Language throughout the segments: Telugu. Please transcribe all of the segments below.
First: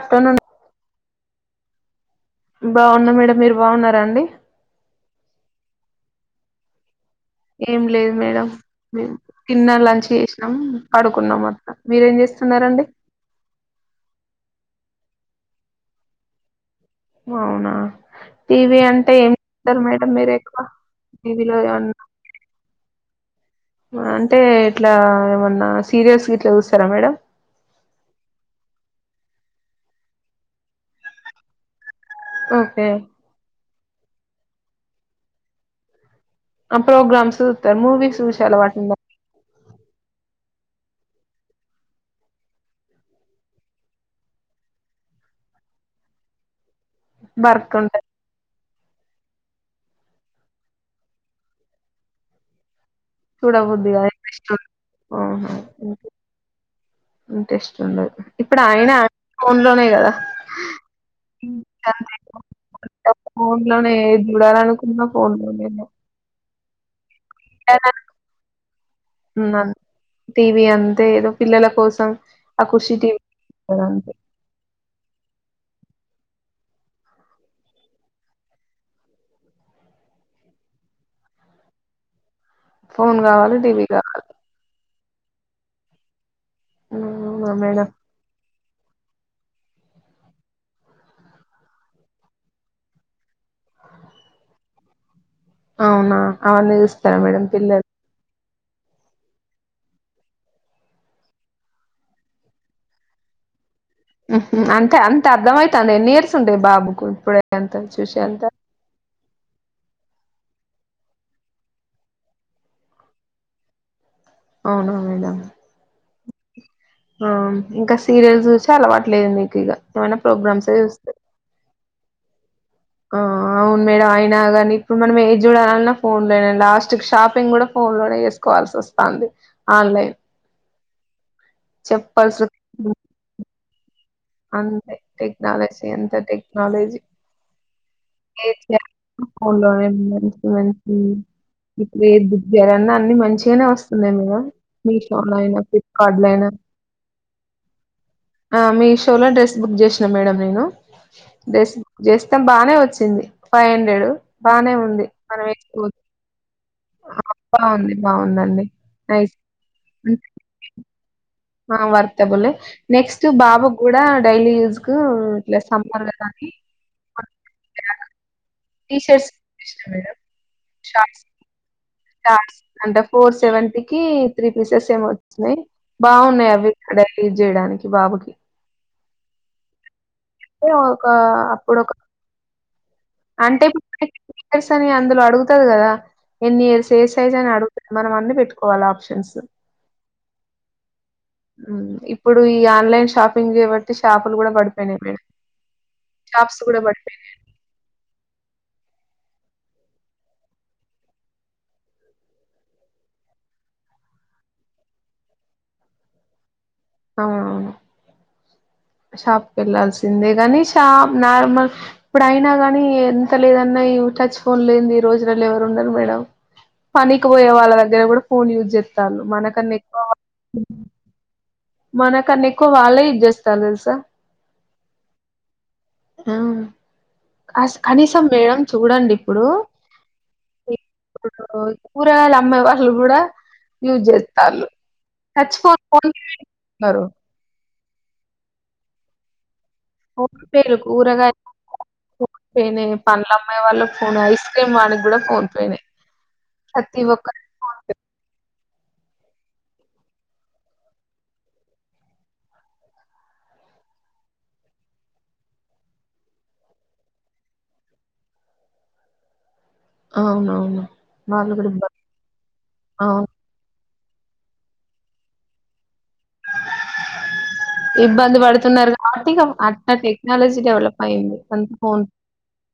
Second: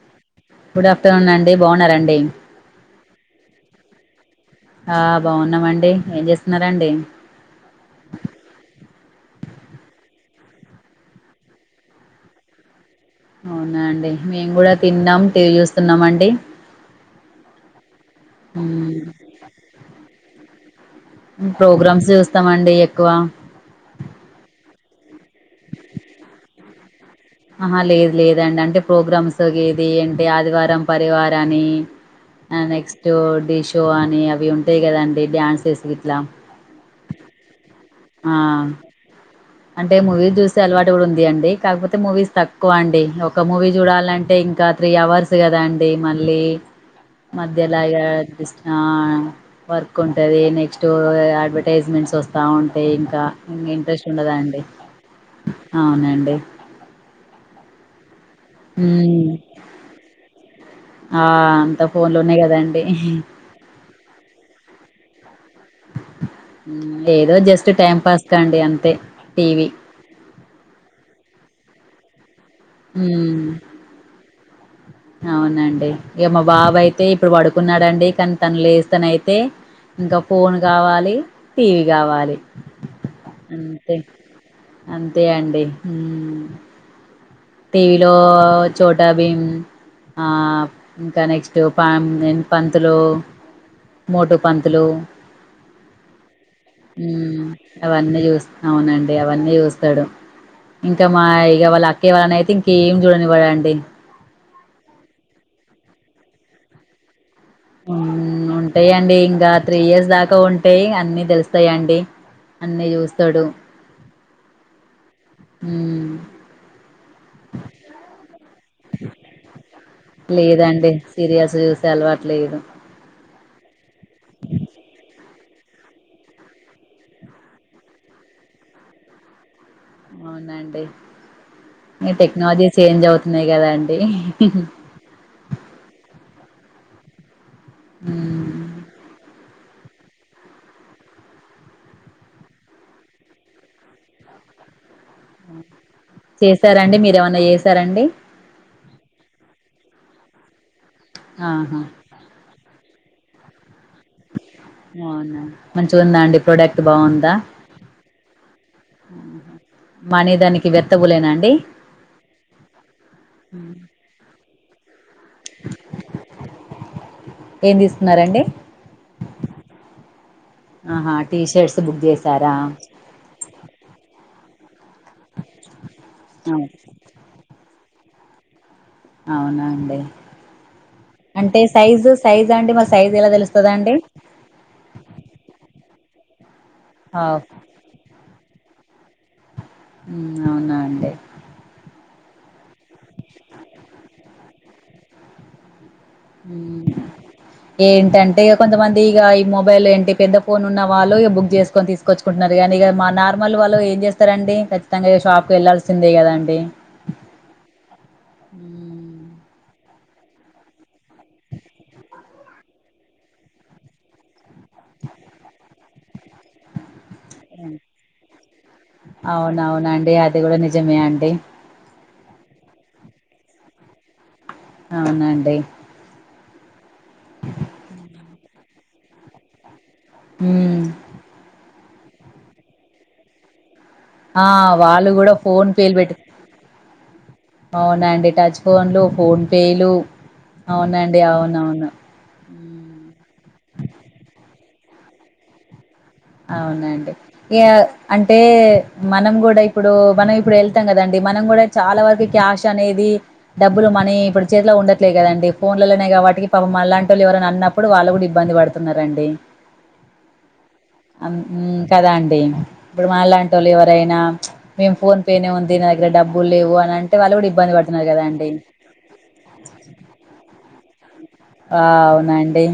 ఆఫ్టర్నూన్ గుడ్ ఆఫ్టర్నూన్ అండి బాగున్నారా అండి బావున్న మేడం మీరు బావున్నారా అండి ఆ బావున్నామండి ఏం చేస్తున్నారండి ఏం లేదు మేడం తీన్న లంచ్ చేసినాం పడుకున్నాం అట్లా మీరేం చేస్తున్నారండి అవునా అండి మేము కూడా తిన్నాం టీవి చూస్తున్నామండి అవునా టీవి మ్మ్. అంటే ఏం చూస్తారు మేడం మీరు ఎక్కువ టీవీలో ఏమన్నా ప్రోగ్రామ్స్ చూస్తామండి ఎక్కువ అంటే ఇట్లా ఏమన్నా సీరియల్స్ ఇట్లా చూస్తారా మేడం ఆహా లేదు లేదు లేదండి అంటే ప్రోగ్రామ్స్ గీది ఏంటి అంటే ఆదివారం పరివారమని ఆ ఓకే నెక్స్ట్ డి షో అని అవి ఉంటాయ్ కదాండి డ్యాన్స్స్ ఇట్లా ఆ ప్రోగ్రామ్స్ చూతారు మూవీ సూసే అలవాటులెద అంటే మూవీ చూసె అలవాటు కూడా ఉంది అండి కాకపోతే మూవీస్ తక్కువ అండి ఒక మూవీ చూడాలంటే ఇంకా త్రీ అవర్స్ కదా అండి మళ్ళీ వర్క్ మధ్యలా ఇగ ఉంటది డిస్ ఆ వర్క్ ఉంటది నెక్స్ట్ అడ్వర్టైజ్మెంట్స్ వస్తా ఉంట ఉంటే ఇంకా ఇక చూడబుద్ది ఇంట్రెస్ట్ కాదు ఇంట్రెస్ట్ ఉండదండి ఉండదు అవునండి ఇంట్రెస్ట్ ఉండదు ఇప్పుడు అయినా ఉ ఫోన్ లోనే కదా ఆ అంత ఫోన్లు అంతే ఉన్నాయి కదాండి ఫోన్ లోనే ఏది చూడాలనుకున్నా ఫోన్ లో నె నేను ఏదో జస్ట్ టైం పాస్ కాండి అంతే టీవి తినాలనుకున్నాను టీవీ అంతే ఏదో పిల్లల కోసం అ ఖుషి టీవీ ఉమ్ అవునండి ఇక మా బాబు ఐతే ఇప్పుడు పడుకున్నాడండి కానీ తన లేస్తనే అయితే ఇంక ఫోన్ కావాలి టీవీ కావాలి ఫోన్ కావాలి టీవీ అంతే కావాలి అంతే అండి అవునా మేడం టీవీలో చోట భిమ్ ఆ ఇంకా నెక్స్ట్ పం పంతులు మోటు పంతులు అవునా అవన్నీ చుస్తార మ్మ్ మేడం పిల్లలు అవన్నీ అవునండి అవన్నీ చూస్తాడు ఇంకా మా ఇ ఇవళనైతే ఇంకేం చూడనివ్వడండి అంతే అంత అర్థం మైతంది ఎన్ని ఇయర్స్ ఉంటాయి బాబుకు ఇప్పుడే అంత చూసె అంత మ్మ్ ఉంటాయండి ఇంకా త్రీ ఇయర్స్ దాకా ఉంటాయి అన్ని తెలుస్తాయండి అన్ని చూస్తాడు అవునా మేడం ఉమ్ ఆ ఇంకా సీరియల్స్ చూసి అలవాట్లేదు మీకు ఇక ఏమైనా ప్రోగ్రామ్స్ లేదండి చూస్తే సీరియల్స్ అలవాటులేదు ఆ అవును మేడం అయినా గానీ ఇప్పుడు మనం ఏది చూడాలన్నా ఫోన్ లోనే లాస్ట్ షాపింగ్ కూడా ఫోన్ లోనే చేసుకోవాల్సి వస్తుంది ఆన్లైన్ అవునండి చెప్పాల్సి టెక్నాలజీ వస్తుంది. చేంజ్ అవుతున్నాయి కదాండి అంతే టెక్నాలజీ అంత టెక్నాలజీ ఏ మ్మ్ [unintelligible] ఇప్పుడు ఏ దిగ్గరన్నా అన్ని మంచిగానే వస్తుంది మీరు మీషో చేసారండి మీర ఏమన్నా చేసారండి ఆ మీ షోలో డ్రెస్ బుక్ చేసినా మేడం నేను డ్రెస్ ఆహా బుక్ చే ఇతం బాగానే వచ్చింది ఫైవ్ హండ్రెడ్ బాగానే ఉంది మనం ఉందండీ ప్రొడక్ట్ బా బాగుంది బాగుందండి నైస్ ఆహా. మనీ దానికి వర్త్బలేనండీ ఆ వర్తబల్ నెక్స్ట్ బాబు కూడా డైలీ యూస్ కు లే సమ్మర్ కదా అనీ ఏం తీసుకున్నారండి టీషర్స్ తీసుకున్న మేడమ్ ఆహా షార్ట్స్ టీ షర్ట్స్ బుక్ చేసారా షార్ట్స్ ఫోర్ సెవెంటీకిి త్రీ పీసెస్ ఏమి వచ్చినయి బాగున్నాయి అవు అవి డైలీ యూస్ చేయడానికి బాబుకి అవునా అండి అంటే ఒక అంటే అప్పుడు ఒక సైజు సైజ్ అండి మ అంటే ఇప్పుడు ఎన్ని ఇయర్స్ అని అందులో అడుగుతది కదా ఎన్ని ఇయర్స్ ఏ సైజ్ అవ్ అని అడుగు మనం అన్ని పెట్టుకోవాల ఆప్షన్స్ అవునా అండి ఇప్పుడు ఈ ఆన్లైన్ షాపింగ్ కాబట్టి షాపులు కూడా పడిపోయినాయి మేడం అ షాప్స్ కూడా పడిపోయినాయి ఏంటంటే కొంతమంది ఇక ఈ మొబైల్ ఏంటి పెద్ద ఫోన్ ఉన్న వాళ్ళు బుక్ చేసుకొని తీ కొనుచ్చుకుంటున్నారు కానీ ఇక మా నార్మల్ వాళ్ళు ఏం చేస్తారం అడి ఖచ్చితంగా షాప్కి వెళ్లాాల్సిందే కదా అండి అవునవును షాప్కి వెళ్లాల్సిందే గానీ షాప్ నార్మల్ ఇప్పుడు అయినా గానీ ఎంత లేదన్నా టచ్ ఫోన్ లేని రోజులల్లా ఎవరు ఉండరు మేడం పనికి పోయే వాళ్ళ దగ్గర కూడా ఫోన్ యూజ్ చేతాళ్ళు మనకన్నా ఎక్కువ ఏవండీ మనకన్నా ఎక్కువ వాళ్ళే యూస్ చేస్తారు తెలుసా అవునండి ఆ అ అనీషా మేడం చూడండి ఇప్పుడు ఉమ్ కూరగాయలు అమ్మే వాళ్ళు కూడా యూజ్ ఆ చేత్తల్లు వాళ్ళు కూడా ఫోన్ పేలు పెట్టి అవునండి టచ్ ఫోన్లు ఫోన్ పేలు ఫోన్ పే లు అవునండి కురగయా అవునవును ఫోన్ పే నే ఉమ్, పండ్లు అమ్మే వాళ్ళ ఫోన్ ఐస్ క్రీమ్ వాళ్ళ కూడా ఫోన్ పేనే ప్రతి అవునండి ఒక్కరికి ఇగ ఫోన్ పే అంటే మనం కూడా ఇప్పుడు మనం ఇప్పుడు వెళ్తాం కదండి మనం కూడా చాలా వరకు క్యాష్ అనేది డబ్బులు మనీ ఇప్పుడు చేతిలో ఉండట్లే కదండి ఫోన్లలోనే ఇగ వాటికి పాపం మన లాంటి వాళ్ళు ఎవరన్నా అన్న ప్పుడు వాళ్ళు కూడా ఇబ్బంది పడుతున్నారండి అవునవును అన్ వాళ్ళు కూడా ఇబ్బ కదా అండి ఇప్పుడు అవును మనలాంటి ళ్ళు ఎవరు అయినా మేము ఫోన్ పేనే ఉంది నా దగ్గర డబ్బులు లేవు అని అంటే వాళ్ళ కూడా ఇబ్బంది పడుతున్నారు కదా అండి అట్ట టెక్నాలజీ డెవలప్ అయ్యింది అంత ఆ ఫోన్ అవునండి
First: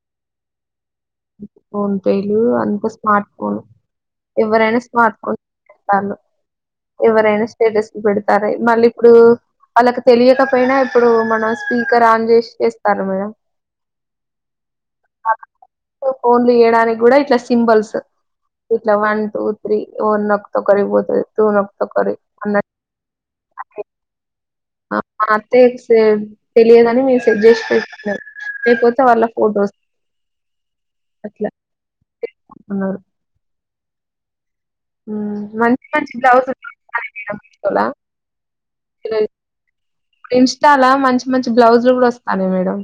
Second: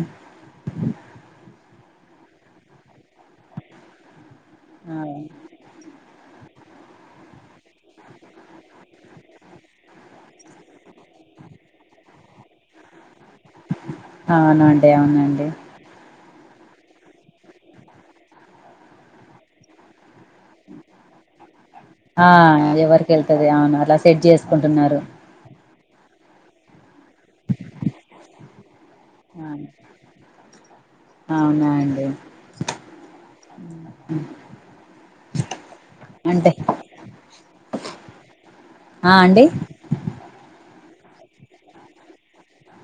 ఫోన్ పే లు అంత స్మార్ట్ ఫోన్ ఎవరైనా ఆ స్మార్ట్ టళ్ళు ఎవరైనా స్టేటస్ పెడుతు సరే మళ్ళీ ఇప్పుడు వాళ్ళకి తెలియకపోయినా ఇప్పుడు మనం స్పీకర్ ఆన్ చేసి చేస్తారు మేడం అవునండి అవునండి ఫోన్లు చేయడానికి కూడా ఇట్లా సింబల్స్ ఇట్లా వన్ టూ త్ర్రి వన్ నొక్కితే ఒకరికి పోతది టూ నొక్కితే ఒకరి ఆ ఎవరికి వెళ్తది అవును అలా సెట్ ఆ చేసుకుంటున్నారు మా అత్తయ్య సేమ్ తెలియదని మీరు సెట్ చేసి పెడుతున్నారు లేకపో వాళ్ళ అవును. ఫోటోస్ అవునా అండి మంచి మంచి బ్లౌజ్ అంటే [inaudible] ఆ అండి ఇప్పుడు ఇన్స్టాలా మంచి మంచి బ్లౌజ్లు కూడా వస్తాన్నాయి మేడం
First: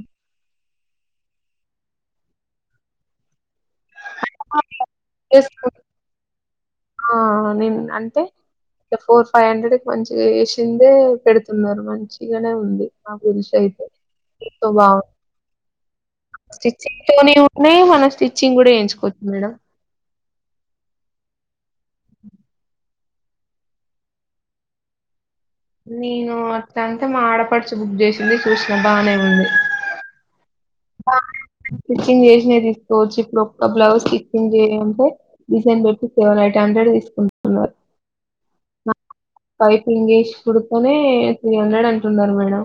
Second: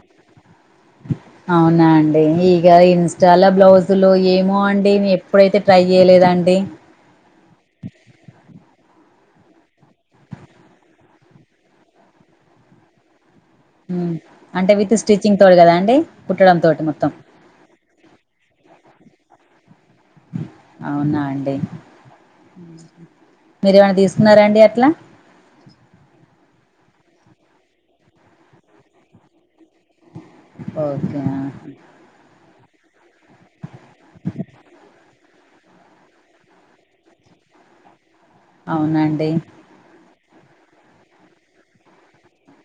అవునా అండి ఇగ ఇన్స్టాలా బ్లౌజులు ఏ మో అండి నే ఎప్పుడైతే చేసుకుంటా. ట్రై చేయలేదండి ఆ నేను అంతే ఇగ ఫోర్ ఫైవ్ హండ్రెడ్ కి మంచిగా చేసిందే పెడుతున్నారు మంచిగానే ఉంది ఆ బ్లూ సైజ్ మ్మ్ ఎంత అంటే విత్ బాగు స్టిచ్చింగ్ తోటి కదా అండి కుట్టడం తోటి స్టిచ్చింగ్ మొత్తం తోనే ఉన్నాయి మన స్టిచ్చింగ్ కూడా ఎయించుకోవచ్చు మేడం అవునా అండి మీరేమైనా తీసుకున్నారా అండి అట్లా. నేను అత్తంతే ఆడపడుచు బుక్ చేసింది చూసిన బాగానే ఉంది. ఆ! ఓకే. స్టిచ్చింగ్ చేసినవి తీసుకోవచ్చు ఇప్పుడు ఒక్క బ్లౌజ్ స్టిచ్చింగ్ చేయు అంటే. డిజైన్ పెట్టి సెవెన్ ఎయిట్ హండ్రెడ్ తీసుకుంటున్నారు. అవునండి. పైపింగ్ వేసి కుడుతనే త్రీ హండ్రెడ్ అంటున్నారు మేడం.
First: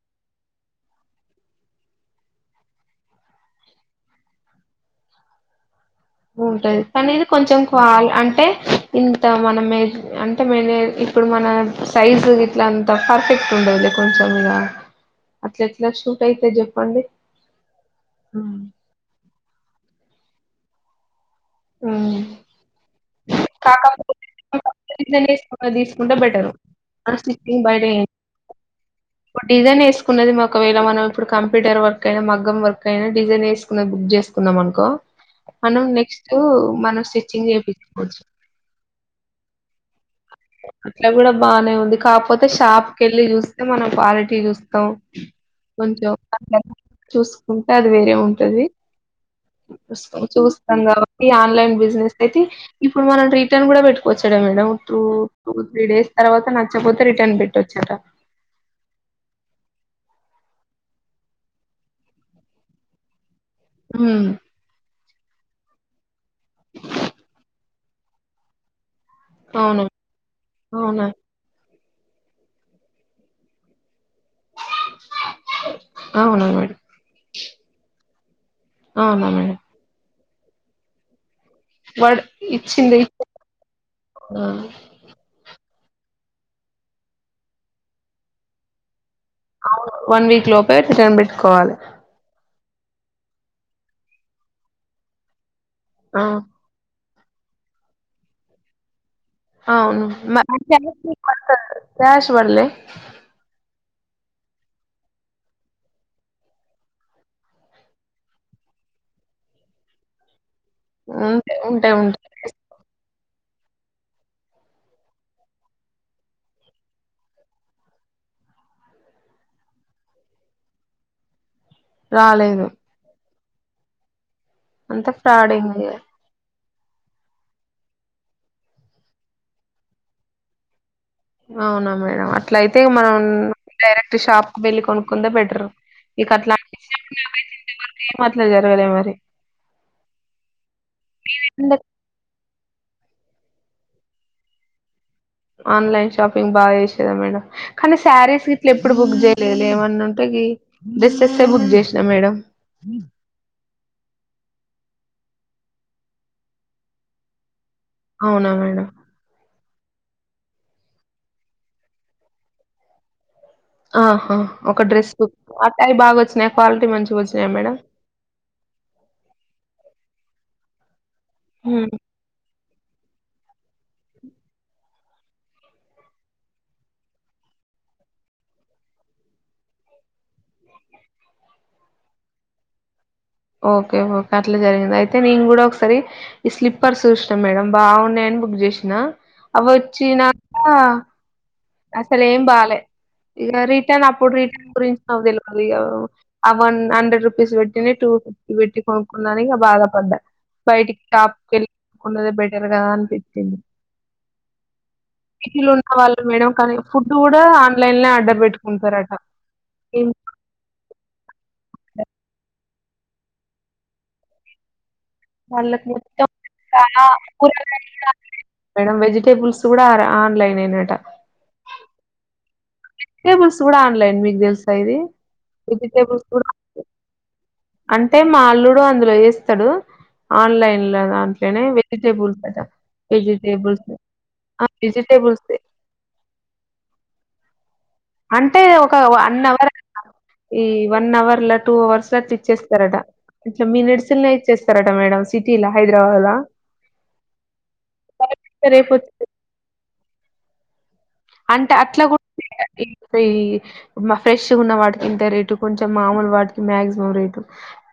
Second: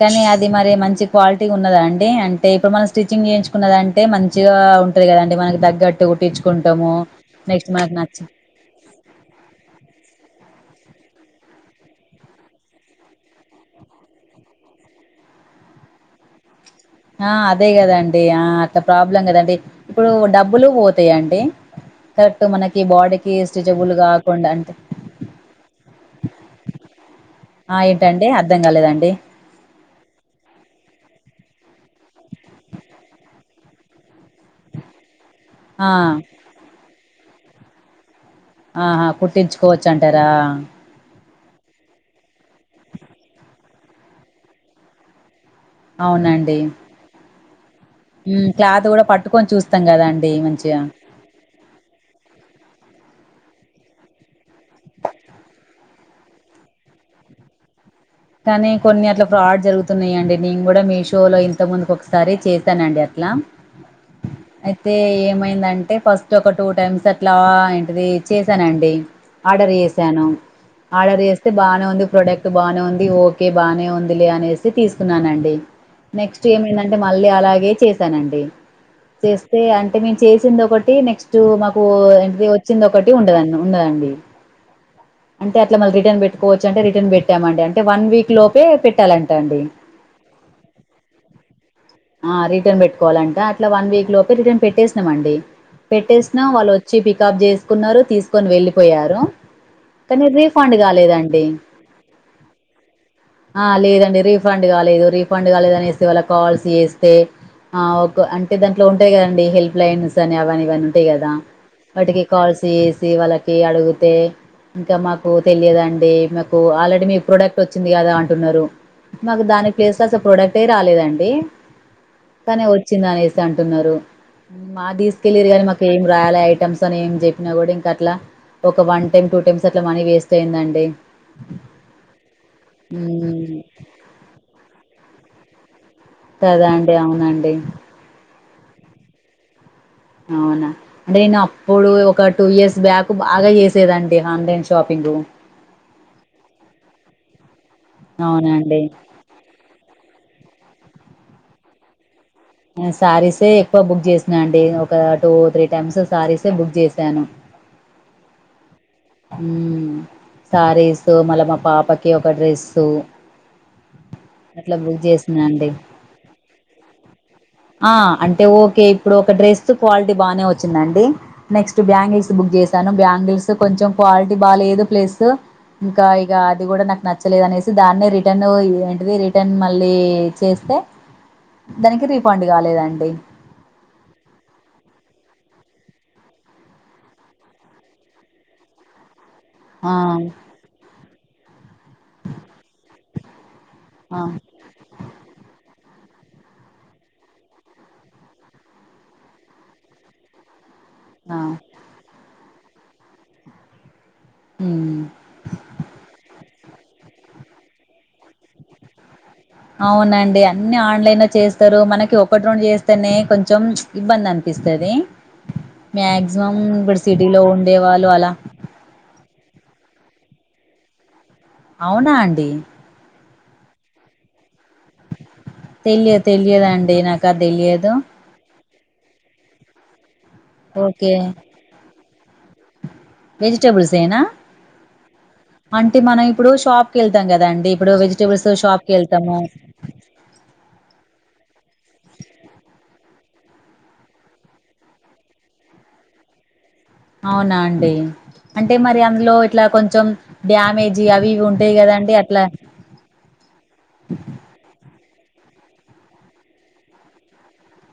కానీ అది మరి మంచి క్వాలిటీ ఉన్నదా అండి అంటే ఇప్పుడు మనం స్టిచ్చింగ్ చేయించుకున్నదంటే. అయితే మంచిగా ఉంటది కద అండి మనకి తగ్గట్. ఉంటది కానీ ఇది కొంచెం కాల్ నచ్చి అంటే. ఇంత మనమే అంటే మే ఇప్పుడు మన సైజు గిట్లా అంత పర్ఫెక్ట్ ఉండదులే. కొంచం ఇగ అట్లా ఎట్లా షూట్ అయితది చెప్పండి. ఆహ్ అదే కదండి ఆహ్ హ్మ్. అట్లా ప్రాబ్లం కదండి ఇప్పుడు డబ్బులు పోతాయండి. హ్మ్. కరెక్ట్ మనకి బాడీకి స్ట్రెచబుల్ కాకుండా అంటే. ఇట్లనే తీసుకుంటే బెటర్ ఆ స్టిచ్చింగ్ ఆ బయట చేయిం ఏంటండి అర్థం కాలేదండి ఇప్పుడు డిజైన్ వేసుకున్నది ఒకవేళ మనం ఇప్పుడు కంపూటర్ వర్క్ అయినా మగ్గం వర్క్ అయినా డిజైన్ వేసు. బుక్ చేసుకున్నం అనుకో మనం ఆ నెక్స్ట్ మనం స్టిచ్చింగ్ చేయించుకోవచ్చు. ఆహా కుట్టించుకోవచ్చు అంటారా. అట్లా కూడా బానే ఉంది కాకపోతే షాప్కి వెళ్ళి చూస్తే మనం క్వాలిటీ చూస్తాం. కొంచెం అవునండి అట్లానే. చూసుకుంటే అది వేరే హ్మ్. ఉంటది క్లాత్ కూడా పట్టుకొని చూస్తాం కదండి చూస్తాం మంచిగా కాబట్టి. ఈ ఆన్లైన్ బిజినెస్ అయితే ఇప్పుడు మనం రిటర్న్ కూడా పెట్టుకోవచ్చు కదా madam true. Two three days తర్వాత నచ్చపోతే రిటర్న్ పెట్టొచ్చు ఇంకా. కానీ కొన్ని అట్ల ఫ్రాడ్ జరుగుతున్నాయండి నేను కూడా మీషోలో ఇంత ముందుకు ఒకసారి చేశానండి అట్లా. ఉమ్. అయితే ఏమైందంటే ఫస్ట్ ఒక టూ టైమ్స్ అట్లా ఏంటిది చేశానండి. ఆర్డర్ అవును చేసాను అవునా ఆర్డర్ చేస్తే బానే ఉంది ప్రోడక్ట్ బానే ఉంది. ఓకే బాగానే ఉంది లే అనేసి తీసుకున్నానండి నెక్స్ట్ అవునా మేడం ఏమైందాంటే. అంటే మళ్ళీ అలాగే చేసానండి అవునా మేడం చేస్తే అంటే మేము చేసింది ఒకటి నెక్స్ట్ మాకు. వాడు ఆహ్ అదివచ్చింది ఒకటి ఉండదండి ఉన్నాదండి. ఆహ్. అంటే అట్లా మళ్ళ రిటన్ పెట్టుకోవచ్చు అంటే రిటర్న్ పెట్టామండి అంటే వన్ వీక్ లోపే పెట్టు. పెట్టాలంటా అండి. వన్ వీక్ లోపే రిటర్న్ పెట్టుకోవాలి. ఆహ్ రిటర్న్ పెట్టుకోవాలంటే అట్లా వన్ వీక్ లోపే రిటర్న్ పెట్టేసినాంమండి ఆ పెట్టేసినా వాళ్ళు వచ్చు. వచ్చి పికప్ చేసుకున్నారు తీసుకొని వెళ్ళిపోయారు. ఆసూఅవును కానీ రీఫండ్ క్యాష్ కాలేదండి మరి క్యాష్ పడ్లే. ఆహ్ లేదండి రీఫండ్ కాలేదు రిఫండ్ కాలేదు అనేసీ వాళ్ళకు కాల్స్ చేస్తే. ఆహ్ ఒక అంటే దాంట్లోంటాయి కదండి హెల్ప్ లైన్స్ అని అవి అని ఇవి అని. తేదా ఉంటే ఉంటే ఉంటే వాటికి కాల్స్ చేసి వాళ్ళకి అడుగితే. ఇంకా మాకు తెలియదండి మాకు ఆల్రెడీ మీకు ప్రోడక్ట్ వచ్చింది కదా అంటున్నారు. మాకు దాని ప్లేస్ల అసలు ప్రొడక్టే రాలేదండి. కానీ రాలేదు వచ్చింది అనేసి అంటున్నారు మాది అంతా తీసుకెళ్ళరు కానీ మాకు ఫ్రాడింగ్ ఏం రాలే. చాలా ఐటమ్స్ అని ఏం చెప్పినా కూడా ఇంక అట్లా ఒక వన్ టైమ్ టూ టైమ్స్ అట్లా మనీ వేస్ట్ అయిందండి. అవునా మేడం అట్ల అయితే మనం హ్మ్ డైరెక్ట్ షాప్ క వెళ్లి కొనుక్కుందే బెటర్ ఇక అట్లా కదా అండి [unintelligible] అవునండి అట్లా జరగాలే మరి అవునా నేను అప్పుడు ఒక టూ ఇయర్స్ బ్యాక్ బాగా చేసేదండి ఆన్లైన్ షాపింగ్ ఆన్లైన్ షాపింగ్ బాగా చేసేదా మేడం కానీ శారీస్ హిట్ల అవునండి ఎప్పుడు బుక్ చే లే లేమన్నా ఉంటేకి డ్రెస్ససే బుక్ చేసినా మేడం శారీసే ఎక్కువ బుక్ చేసిన అండి ఒక టూ త్రీ టైమ్స్ శారీసే బుక్ చేసాను అవునా మేడం ఉమ్ శారీసు మళ్ళా మా పాపకి ఒక డ్రెస్సు ఆహా అట్లా ఒక బుక్ డ్రెస్ చేసినా ఆ అండి టై బాగా వచ్చినాయి క్వాలిటీ మంచిగ వచ్చినాయ మేడం ఆ అంటే ఓకే ఇప్పుడు ఒక డ్రెస్ క్వాలిటీ బాగానే వచ్చిందండి నెక్స్ట్ హ్మ్. బ్యాంగిల్స్ బుక్ చేశాను బ్యాంగిల్స్ కొంచెం క్వాలిటీ బాగా లేదు ప్లెస్ ఇంకా ఇక అది కూడా నాకు నచ్చలేదు అనేసి దాన్ని రిటర్న్ ఏంటిది రిటర్న్ మళ్ళీ చేస్తే దానికి రిఫండ్ కాలేదండి ఓకే ఓకే అట్లా జరిగింది అయితే నేను కూడా ఒకసారి ఈ స్లిప్పర్స్ చూసిన మేడం బాగున్నాయని బుక్ చేసిన అవి ఆ వచ్చినాక అసలు ఏం బాలే ఇక రిటర్న్ ఆ అప్పుడు రిటర్న్ గురించి నాకు తెల్వదు ఇగ ఆ వన్ హండ్రెడ్ రూపీస్ పెట్టినే టూ ఫిఫ్టీ పెట్టి కొనుక్కున్నానిక బాధ పడ్డా బయటికి ఆ టాప్కి వెళ్ళికున్నదే బెటర్గాదా అనిపిచ్చింది ఉమ్ సిటీలో ఉన్న వాళ్ళు మేడం కానీ ఫుడ్ కూడా ఆన్లైన్ ఆర్డర్ పెట్టుకుంటారట అవునండి అన్ని ఆన్లైన్ లో చేస్తారు మనకి ఒకటి రెండు చేస్తేనే కొంచెం ప్చ్ ఇబ్బంది అనిపిస్తది వాళ్ళకి మొత్తం మాక్సిమం ఇప్పుడు చాలా సిటీ లో ఉండే కూరగాయలు వాళ్ళు అలా మేడం వెజిటేబుల్స్ కూడా ఆర ఆన్లైనే అట అవునా అండి టేబుల్స్ కూడా ఆన్లైన్ మీకు తెల్సా ఇది తెలియ వెజిటేబుల్స్ కూడా ఆన్లైన్. తెలియదండి నాకు అది తెలియదు అంటే మా అల్లుడు అందులో చేస్తాడు ఆన్లైన్ లో ఓకే దాంట్లనే వెజిటబుల్స్ అట వెజిటేబుల్స్ వెజిటబుల్స్ ఏనా ఆ వెజిటేబుల్సే అంటే మనం ఇప్పుడు షాప్ కి వెళ్తాం కదండి ఇప్పుడు వెజి అంటే ఒక వన్ అన్ అవర్ అట ఈ వన్ అవర్ లా టూ అవర్స్ లా తెచ్చిస్తారట ఇట్లా మినిట్స్ లోనే ఇచ్చేస్తారట మేడం సిటీ లా హైదరాబాద్ లా అవునా అండి అంటే మరి రేపు అందులో ఎట్లా కొంచెం డ్యామేజి అవి ఇవి అంటే ఉంటాయి కదా అండి కూడా అట్లా ఫ్రెష్ ఉన్న వాటికి ఇంత రేటు కొంచెం మామూలు వాటికి మాక్సిమం రేటు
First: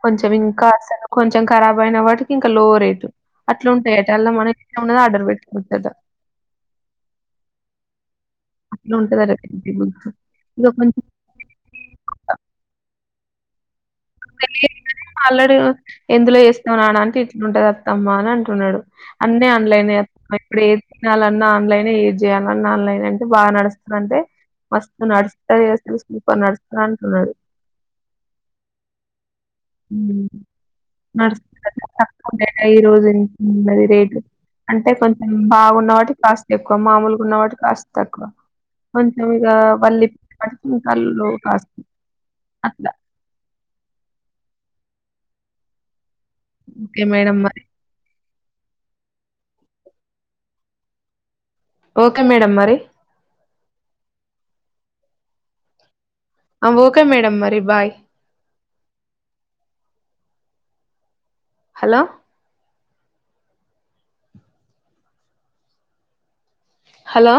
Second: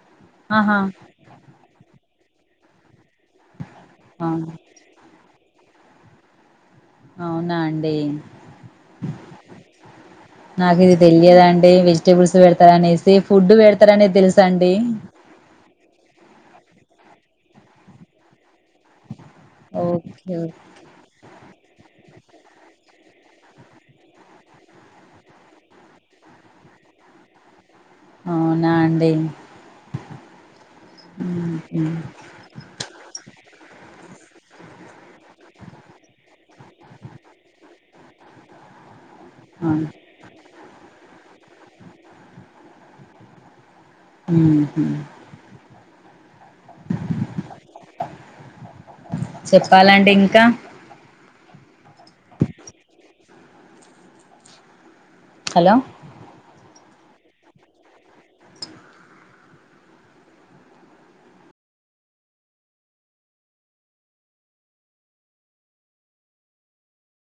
కొంచెం ఇంకా ఆహా అసలు కొంచెం కరాబ్ అయిన వాటికి ఇంకా లో రేటు అట్లా ఉంటాయట అవును. మనకి ఉన్నదే ఆర్డరు పెట్టుకుంటాద అవునా అండి అట్లా ఉంటదట ఇక నాకు ఇది కొంచెం తెలియదండి వెజి టేబుల్స్ పెడతారా అనేసి ఫుడ్ పెడతారు అనేది తెలుసు అండి అల్లుడు ఎందులో చేస్తున్నావ్ నానా అంటే ఇట్లుంటది అత్తమ్మా అని అంటున్నాడు అన్నీ ఆన్లైనే ఓకే ఇప్పుడే తినాలన్నా ఆన్లైనే ఏది చేయాలన్నా ఆన్లైనే అంటే బాగా నడుస్తుందా అంటే మస్తు నడుస్తాయి అసలు సూపర్ నడుస్తా అంటున్నారు అవునా అండి మ్ హుహు. [unintelligible] ఈ రోజు ఉన్నది రేట్ అంటే కొంచెం బాగున్న వాటికి కాస్త ఎక్కువ మామూలుగా ఉన్న వాటి కాస్త తక్కువ అంటే ఇంగ అవును. మళ్ళీ పటికాల్లో కాస్ అట్లా మ్ హు ఓకే మేడం మరి చెప్పాలండి ఇంకా ఓకే మేడమ్ మరి హలో ఓకే మేడమ్ మరి బాయ్ హలో హలో